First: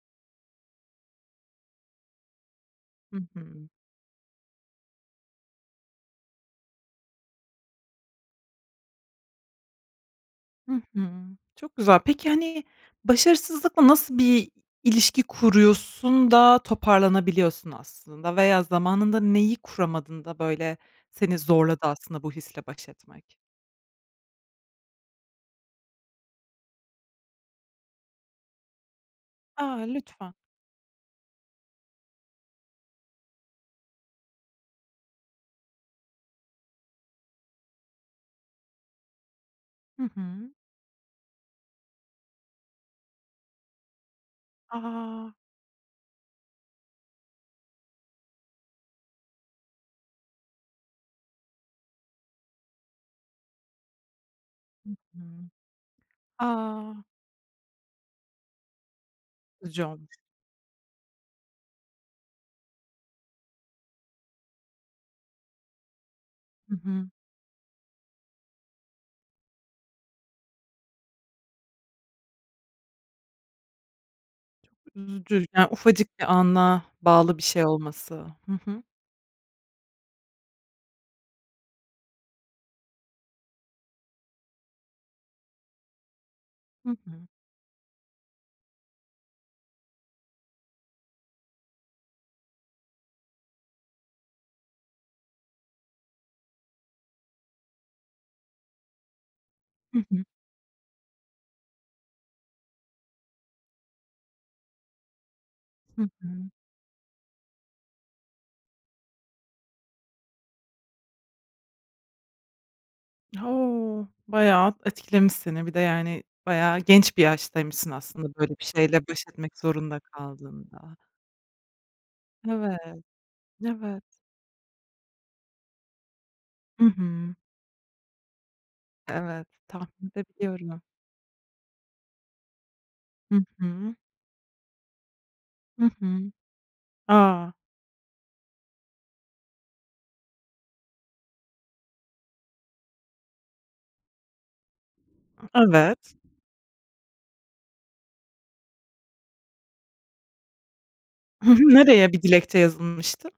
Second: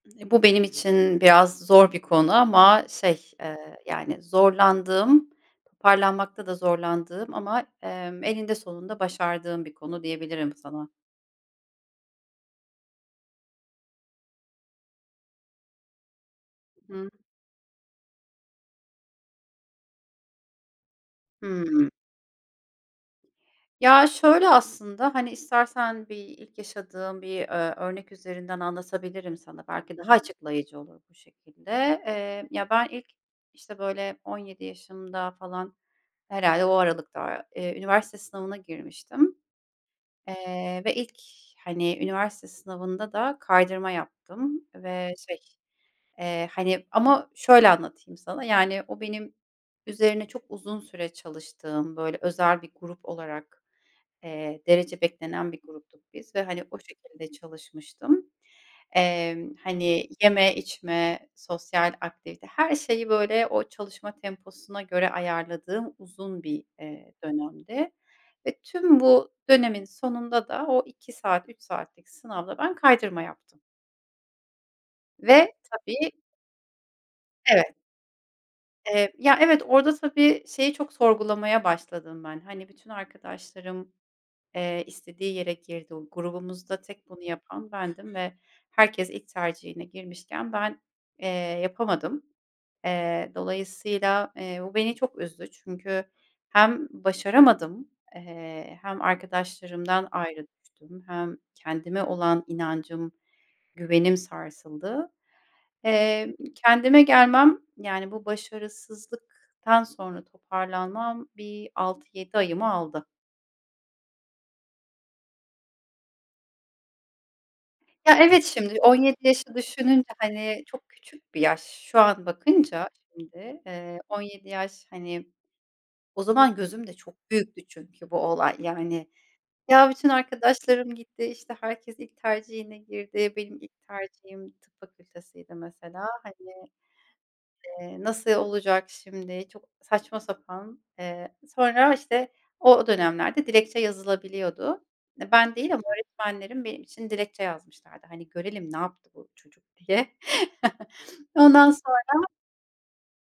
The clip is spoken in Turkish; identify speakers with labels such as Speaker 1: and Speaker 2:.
Speaker 1: E, bu benim için biraz zor bir konu ama
Speaker 2: Hı
Speaker 1: şey,
Speaker 2: hı.
Speaker 1: ııı, yani zorlandığım, toparlanmakta da zorlandığım ama, emm, eninde sonunda başardığım bir konu diyebilirim
Speaker 2: Hı
Speaker 1: sana.
Speaker 2: hı. Çok güzel. Peki, hani, başarısızlıkla nasıl bir ilişki kuruyorsun da,
Speaker 1: Hı hı.
Speaker 2: toparlanabiliyorsun aslında veya zamanında neyi kuramadın da, böyle seni zorladı
Speaker 1: Hıı.
Speaker 2: aslında, bu hisle baş etmek?
Speaker 1: Ya, şöyle aslında, hani, istersen bir ilk yaşadığım bir, ııı, örnek üzerinden anlatabilirim sana,
Speaker 2: A,
Speaker 1: belki daha
Speaker 2: lütfen.
Speaker 1: açıklayıcı olur bu şekilde, eee, ya ben ilk işte böyle 17 yaşımda falan herhâlde o aralıkta, eee, üniversite sınavına girmiştim.
Speaker 2: Hı hı.
Speaker 1: Eee, ve ilk hani üniversite sınavında da kaydırma yaptım ve
Speaker 2: A!
Speaker 1: şey, eee, hani, ama şöyle anlatayım sana, yani o benim üzerine çok uzun süre çalıştığım, böyle, özel bir grup olarak, eee,
Speaker 2: Hı
Speaker 1: derece
Speaker 2: hı.
Speaker 1: beklenen bir gruptuk biz ve hani o
Speaker 2: A!
Speaker 1: şekilde çalışmıştım. Emm,
Speaker 2: Üzücü
Speaker 1: hani,
Speaker 2: olmuş.
Speaker 1: yeme, içme, sosyal aktivite, her şeyi, böyle, o çalışma temposuna göre ayarladığım uzun bir,
Speaker 2: Hı hı.
Speaker 1: eee, dönemdi ve tüm bu dönemin sonunda da o 2 saat, 3 saatlik sınavda ben kaydırma yaptım.
Speaker 2: Çok üzücü,
Speaker 1: Ve
Speaker 2: yani
Speaker 1: tabii
Speaker 2: ufacık bir ana bağlı bir şey
Speaker 1: Evet.
Speaker 2: olması. Hı hı.
Speaker 1: Eee, ya evet, orada tabii, şeyi çok sorgulamaya başladım ben, hani, bütün arkadaşlarım, eee, istediği yere girdi. O grubumuzda
Speaker 2: Hı
Speaker 1: tek bunu
Speaker 2: hı.
Speaker 1: yapan bendim ve herkes ilk tercihine girmişken ben, eee, yapamadım. Eee, dolayısıyla, eee, bu beni çok üzdü. Çünkü hem başaramadım, eee, hem
Speaker 2: Hı
Speaker 1: arkadaşlarımdan
Speaker 2: hı.
Speaker 1: ayrı düştüm, hem kendime olan inancım, güvenim sarsıldı.
Speaker 2: Hı hı.
Speaker 1: Eee, kendime gelmem, yani bu başarısızlıktan sonra toparlanmam bir 6-7 ayımı aldı.
Speaker 2: O! Bayağı etkilemiş seni, bir de yani, bayağı genç bir yaştaymışsın
Speaker 1: Ya,
Speaker 2: aslında,
Speaker 1: evet,
Speaker 2: böyle bir
Speaker 1: şimdi, on
Speaker 2: şeyle
Speaker 1: yedi
Speaker 2: baş
Speaker 1: yaşı
Speaker 2: etmek zorunda
Speaker 1: düşününce, hani, çok
Speaker 2: kaldığında.
Speaker 1: küçük bir yaş. Şu an
Speaker 2: Evet.
Speaker 1: bakınca şimdi, eee,
Speaker 2: Evet.
Speaker 1: 17 yaş, hani, o zaman
Speaker 2: Hı
Speaker 1: gözümde çok
Speaker 2: hı.
Speaker 1: büyüktü çünkü bu olay, yani,
Speaker 2: Evet.
Speaker 1: ya, bütün
Speaker 2: Tahmin edebiliyorum.
Speaker 1: arkadaşlarım gitti, işte herkes ilk tercihine girdi
Speaker 2: Hı
Speaker 1: -benim ilk
Speaker 2: hı.
Speaker 1: tercihim tıp fakültesiydi
Speaker 2: Hı
Speaker 1: mesela
Speaker 2: hı.
Speaker 1: hani,
Speaker 2: A!
Speaker 1: eee, nasıl olacak şimdi? Çok saçma sapan. Eee, sonra işte o dönemlerde dilekçe yazılabiliyordu. E, ben değil ama
Speaker 2: Evet.
Speaker 1: öğretmenlerim, benim için dilekçe yazmışlardı. Hani, "Görelim, ne yaptı bu çocuk?" diye.
Speaker 2: Hı hı.
Speaker 1: Ondan
Speaker 2: Nereye bir
Speaker 1: sonra
Speaker 2: dilekçe yazılmıştı?